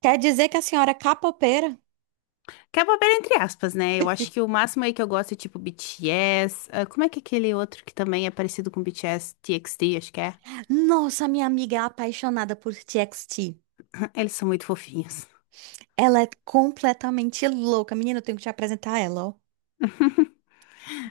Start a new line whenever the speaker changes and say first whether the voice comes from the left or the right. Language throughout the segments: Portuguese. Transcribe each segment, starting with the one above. right: Quer dizer que a senhora é capoeira?
left: Que é bobeira entre aspas, né? Eu acho que o máximo aí que eu gosto é tipo BTS. Ah, como é que é aquele outro que também é parecido com BTS, TXT, acho que é?
right: Nossa, minha amiga é apaixonada por TXT.
left: Eles são muito fofinhos.
right: Ela é completamente louca. Menina, eu tenho que te apresentar ela, ó.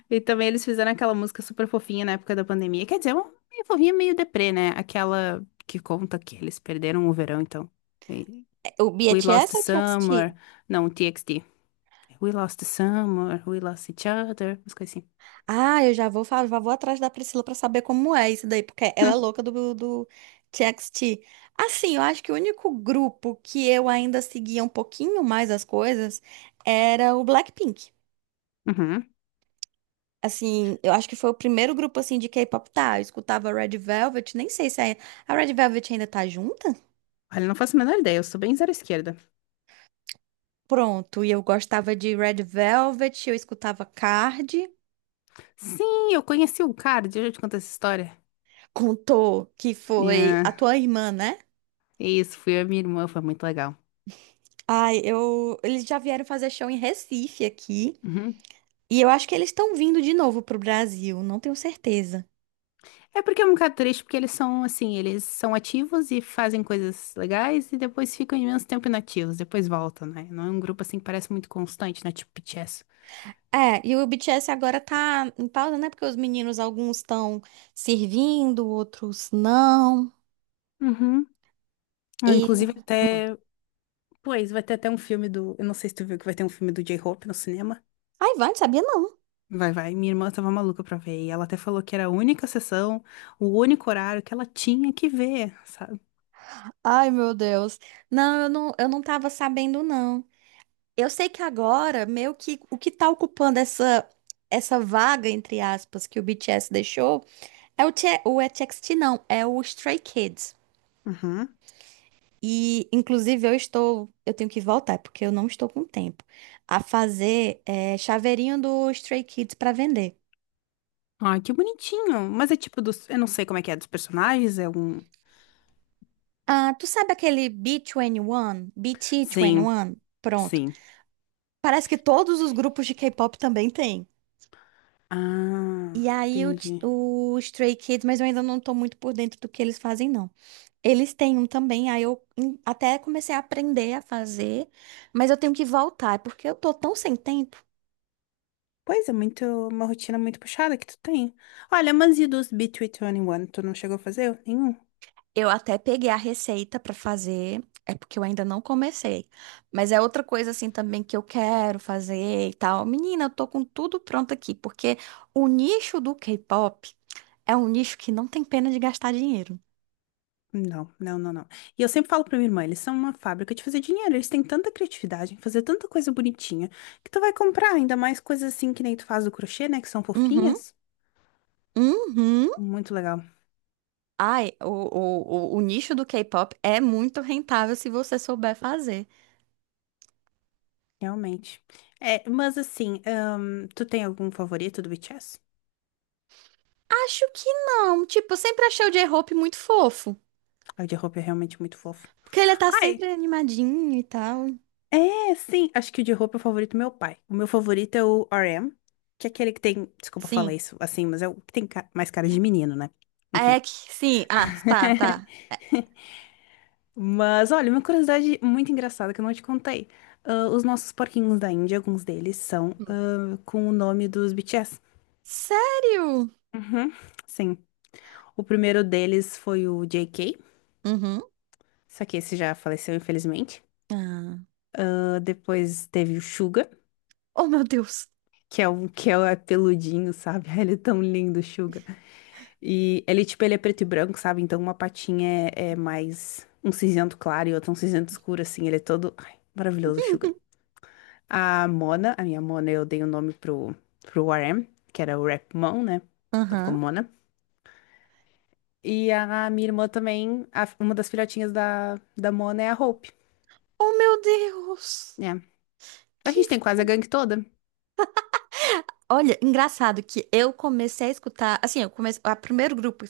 left: E também eles fizeram aquela música super fofinha na época da pandemia. Quer dizer, uma meio fofinha, meio deprê, né? Aquela que conta que eles perderam o verão, então. E-
right: É, o
left: We lost
right: BTS
left: the
right: ou o
left: summer.
right: TXT?
left: Não, TXT. We lost the summer, we lost each other. Umas coisas assim.
right: Ah, eu já vou, já vou atrás da Priscila pra saber como é isso daí, porque ela é
left: Hum,
right: louca do TXT. Assim, eu acho que o único grupo que eu ainda seguia um pouquinho mais as coisas era o Blackpink.
left: uhum.
right: Assim, eu acho que foi o primeiro grupo assim de K-pop, tá? Eu escutava Red Velvet, nem sei se é. A Red Velvet ainda tá junta.
left: Olha, não faço a menor ideia, eu sou bem zero esquerda.
right: Pronto, e eu gostava de Red Velvet, eu escutava Card,
left: Sim, eu conheci um cara, deixa eu te contar essa história.
right: contou que foi a
left: Yeah.
right: tua irmã, né?
left: Isso, fui eu e minha irmã, foi muito legal.
right: Ai, eu eles já vieram fazer show em Recife aqui,
left: Uhum.
right: e eu acho que eles estão vindo de novo pro Brasil, não tenho certeza.
left: É porque é um bocado triste, porque eles são assim, eles são ativos e fazem coisas legais e depois ficam imenso tempo inativos, depois voltam, né? Não é um grupo assim que parece muito constante, né? Tipo BTS.
right: É, e o BTS agora tá em pausa, né? Porque os meninos, alguns estão servindo, outros não.
left: Uhum. Ah,
right: E.
left: inclusive até, pois, vai ter até um filme do, eu não sei se tu viu que vai ter um filme do J-Hope no cinema.
right: Ai, vai, não sabia não.
left: Vai, vai. Minha irmã tava maluca pra ver e ela até falou que era a única sessão, o único horário que ela tinha que ver, sabe?
right: Ai, meu Deus. Não, eu não tava sabendo, não. Eu sei que agora, meio que o que tá ocupando essa vaga, entre aspas, que o BTS deixou, é o TXT, não, é o Stray Kids.
left: Uhum.
right: E, inclusive, eu tenho que voltar, porque eu não estou com tempo, a fazer chaveirinho do Stray Kids para vender.
left: Ai, que bonitinho. Mas é tipo dos. Eu não sei como é que é dos personagens, é um.
right: Ah, tu sabe aquele B21?
left: Sim,
right: BT21? Pronto.
left: sim.
right: Parece que todos os grupos de K-pop também têm. E
left: Ah,
right: aí o, ti-
left: entendi.
right: o Stray Kids, mas eu ainda não tô muito por dentro do que eles fazem, não. Eles têm um também, aí eu até comecei a aprender a fazer, mas eu tenho que voltar, é porque eu tô tão sem tempo.
left: Pois é, muito, uma rotina muito puxada que tu tem. Olha, mas e dos B321? Tu não chegou a fazer nenhum?
right: Eu até peguei a receita pra fazer, é porque eu ainda não comecei. Mas é outra coisa assim também que eu quero fazer e tal. Menina, eu tô com tudo pronto aqui, porque o nicho do K-pop é um nicho que não tem pena de gastar dinheiro.
left: Não, não, não, não. E eu sempre falo pra minha irmã, eles são uma fábrica de fazer dinheiro. Eles têm tanta criatividade em fazer tanta coisa bonitinha que tu vai comprar, ainda mais coisas assim que nem tu faz do crochê, né? Que são
right: Uhum,
left: fofinhas.
right: uhum.
left: Muito legal,
right: Ai, o nicho do K-pop é muito rentável se você souber fazer.
left: realmente. É, mas assim, tu tem algum favorito do BTS?
right: Acho que não. Tipo, eu sempre achei o J-Hope muito fofo.
left: Ai, o de roupa é realmente muito fofo.
right: Porque ele tá sempre
left: Ai,
right: animadinho e tal.
left: é, sim. Acho que o de roupa é o favorito do meu pai. O meu favorito é o RM, que é aquele que tem. Desculpa falar
right: Sim.
left: isso assim, mas é o que tem mais cara de menino, né? Enfim.
right: É que, sim. Ah, tá, tá.
left: Mas olha, uma curiosidade muito engraçada que eu não te contei. Ah, os nossos porquinhos da Índia, alguns deles, são
right: Hum.
left: ah, com o nome dos BTS.
right: Sério?
left: Uhum, sim. O primeiro deles foi o JK,
right: Uhum.
left: só que esse já faleceu, infelizmente.
right: Ah.
left: Ah, depois teve o Suga.
right: Oh, meu Deus.
left: Que é um que é peludinho, sabe? Ele é tão lindo, Suga. E ele, tipo, ele é preto e branco, sabe? Então uma patinha é, é mais um cinzento claro e outra um cinzento escuro, assim. Ele é todo. Ai, maravilhoso, Suga. A Mona, a minha Mona, eu dei o nome pro, RM, que era o Rap Mon, né? Então ficou
right: Aham.
left: Mona. E a minha irmã também, uma das filhotinhas da Mona é a Hope,
right: Oh, meu Deus.
left: né? A
right: Que
left: gente tem quase a gangue toda.
right: Olha, engraçado que eu comecei a escutar, assim, eu comecei, o primeiro grupo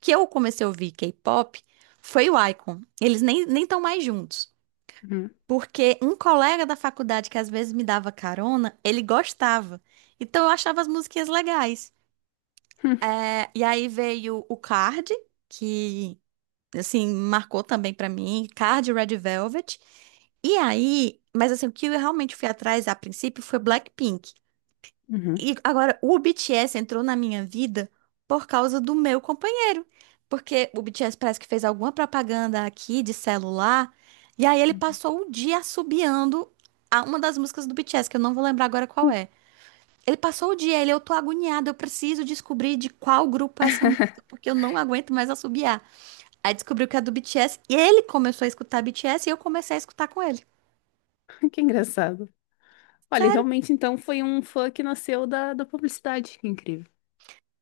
right: que eu comecei a ouvir K-pop foi o Icon. Eles nem estão mais juntos,
left: Uhum.
right: porque um colega da faculdade que às vezes me dava carona, ele gostava. Então eu achava as musiquinhas legais. É, e aí veio o Card, que assim marcou também pra mim, Card e Red Velvet. E aí, mas assim, o que eu realmente fui atrás a princípio foi Blackpink.
left: Uhum.
right: E agora, o BTS entrou na minha vida por causa do meu companheiro. Porque o BTS parece que fez alguma propaganda aqui de celular. E aí ele
left: Uhum.
right: passou o dia assobiando a uma das músicas do BTS, que eu não vou lembrar agora qual
left: Uhum.
right: é. Ele passou o dia, eu tô agoniada, eu preciso descobrir de qual grupo é essa música, porque eu não aguento mais assobiar. Aí descobriu que é do BTS, e ele começou a escutar BTS e eu comecei a escutar com ele.
left: Que engraçado. Olha,
right: Sério.
left: realmente então foi um fã que nasceu da publicidade. Que incrível.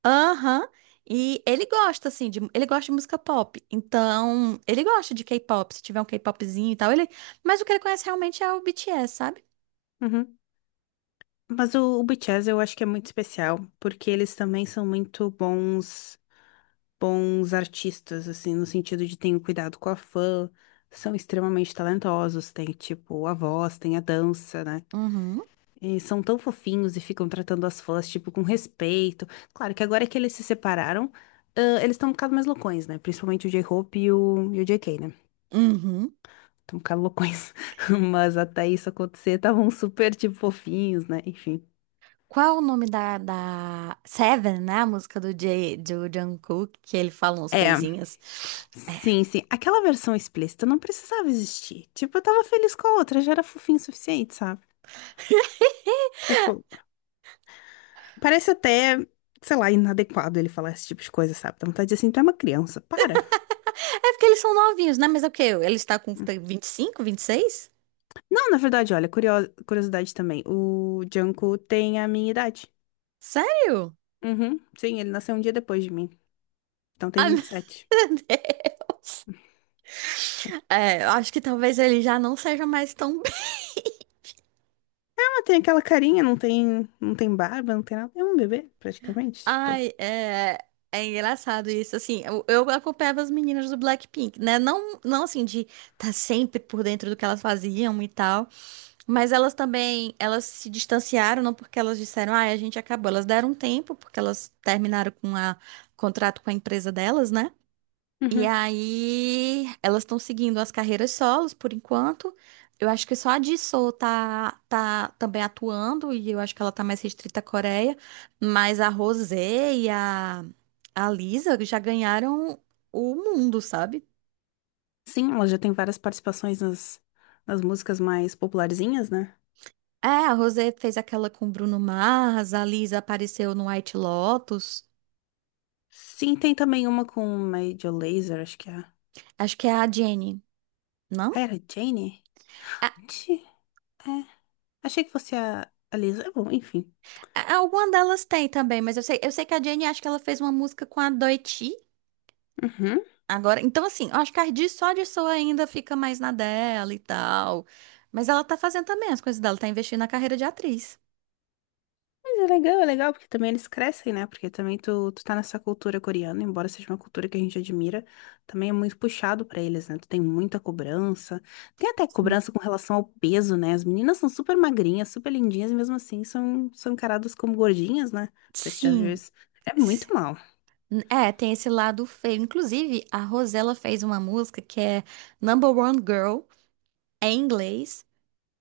right: Aham. E ele gosta, assim, ele gosta de música pop. Então, ele gosta de K-pop. Se tiver um K-popzinho e tal, ele. Mas o que ele conhece realmente é o BTS, sabe?
left: Uhum. Mas o BTS eu acho que é muito especial, porque eles também são muito bons, bons artistas, assim, no sentido de terem cuidado com a fã, são extremamente talentosos, tem, tipo, a voz, tem a dança, né?
right: Uhum.
left: E são tão fofinhos e ficam tratando as fãs, tipo, com respeito. Claro que agora que eles se separaram, ah, eles estão um bocado mais loucões, né? Principalmente o J-Hope e o JK, né?
right: Uhum.
left: Tão loucões. Mas até isso acontecer, estavam super, tipo, fofinhos, né? Enfim.
right: Qual o nome da, da Seven, né? A música do Jungkook, que ele fala umas
left: É,
right: coisinhas.
left: sim, sim. Aquela versão explícita não precisava existir. Tipo, eu tava feliz com a outra, já era fofinho o suficiente, sabe? Tipo, parece até, sei lá, inadequado ele falar esse tipo de coisa, sabe? Dá vontade de dizer assim, tu é uma criança, para.
right: É porque eles são novinhos, né? Mas é o quê? Ele está com vinte e 26?
left: Não, na verdade, olha, curiosidade também. O Junko tem a minha idade.
right: Sério?
left: Uhum, sim, ele nasceu um dia depois de mim. Então tem
right: Ai,
left: vinte e sete.
right: meu Deus. É, eu acho que talvez ele já não seja mais tão.
left: Tem aquela carinha, não tem, não tem barba, não tem nada. É um bebê, praticamente, tipo.
right: Ai, é, é engraçado isso. Assim, eu acompanhava as meninas do Blackpink, né? Não, não assim, de estar tá sempre por dentro do que elas faziam e tal. Mas elas também, elas se distanciaram, não porque elas disseram, ai, a gente acabou. Elas deram um tempo, porque elas terminaram com a contrato com a empresa delas, né? E
left: Uhum.
right: aí, elas estão seguindo as carreiras solos por enquanto. Eu acho que só a Jisoo tá também atuando, e eu acho que ela tá mais restrita à Coreia. Mas a Rosé e a Lisa já ganharam o mundo, sabe?
left: Sim, ela já tem várias participações nas músicas mais popularzinhas, né?
right: É, a Rosé fez aquela com Bruno Mars, a Lisa apareceu no White Lotus.
left: Sim, tem também uma com Major Lazer, acho que é.
right: Acho que é a Jenny, não?
left: Ah, era Jane?
right: A-
left: Ti- É. Achei que fosse a Lisa. Bom, enfim.
right: Alguma delas tem também, mas eu sei que a Jenny acho que ela fez uma música com a Doechii.
left: Uhum.
right: Agora, então assim, eu acho que a Cardi só de só ainda fica mais na dela e tal. Mas ela tá fazendo também as coisas dela, tá investindo na carreira de atriz.
left: Mas é legal, porque também eles crescem, né? Porque também tu tá nessa cultura coreana, embora seja uma cultura que a gente admira, também é muito puxado pra eles, né? Tu tem muita cobrança. Tem até
right: Sim.
left: cobrança com relação ao peso, né? As meninas são super magrinhas, super lindinhas, e mesmo assim são, encaradas como gordinhas, né? Não sei se tu já viu
right: Sim.
left: isso. É
right: S-
left: muito mal.
right: É, tem esse lado feio. Inclusive, a Rosella fez uma música que é Number One Girl, é em inglês,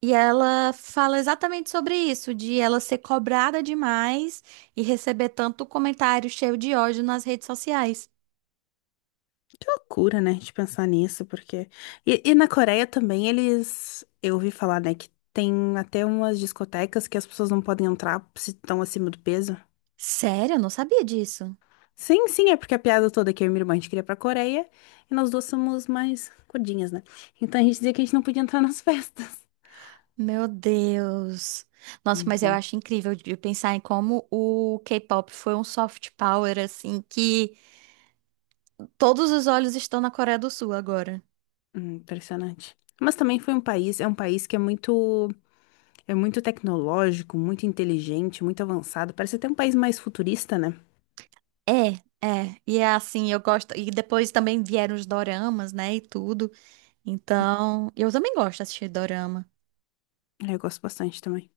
right: e ela fala exatamente sobre isso, de ela ser cobrada demais e receber tanto comentário cheio de ódio nas redes sociais.
left: Que loucura, né? De pensar nisso, porque. E na Coreia também eles. Eu ouvi falar, né? Que tem até umas discotecas que as pessoas não podem entrar se estão acima do peso.
right: Sério, eu não sabia disso.
left: Sim, sim, é porque a piada toda é que eu e minha irmã a gente queria ir pra Coreia e nós duas somos mais gordinhas, né? Então a gente dizia que a gente não podia entrar nas festas.
right: Meu Deus. Nossa,
left: Muito
right: mas eu
left: bom.
right: acho incrível de pensar em como o K-pop foi um soft power, assim, que todos os olhos estão na Coreia do Sul agora.
left: Impressionante. Mas também foi um país, é um país que é muito tecnológico, muito inteligente, muito avançado. Parece até um país mais futurista, né?
right: É, é. E é assim, eu gosto. E depois também vieram os doramas, né, e tudo. Então, eu também gosto de assistir dorama.
left: É, eu gosto bastante também.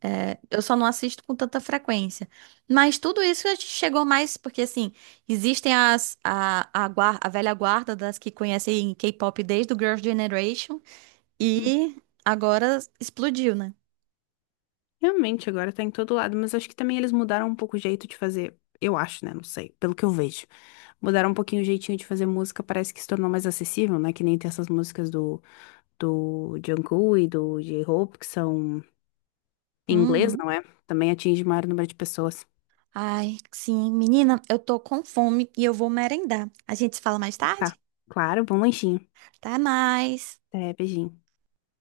right: É, é, eu só não assisto com tanta frequência. Mas tudo isso a gente chegou mais porque, assim, existem as, a, guar- a velha guarda das que conhecem K-pop desde o Girls' Generation.
left: Uhum.
right: E agora explodiu, né?
left: Realmente, agora tá em todo lado, mas acho que também eles mudaram um pouco o jeito de fazer. Eu acho, né? Não sei, pelo que eu vejo. Mudaram um pouquinho o jeitinho de fazer música, parece que se tornou mais acessível, né? Que nem tem essas músicas do Jungkook e do J-Hope, que são em inglês,
right: Uhum.
left: não é? Também atinge o maior número de pessoas.
right: Ai, sim, menina, eu tô com fome e eu vou merendar. A gente se fala mais
left: Tá,
right: tarde?
left: claro, bom lanchinho.
right: Até mais.
left: Até, beijinho.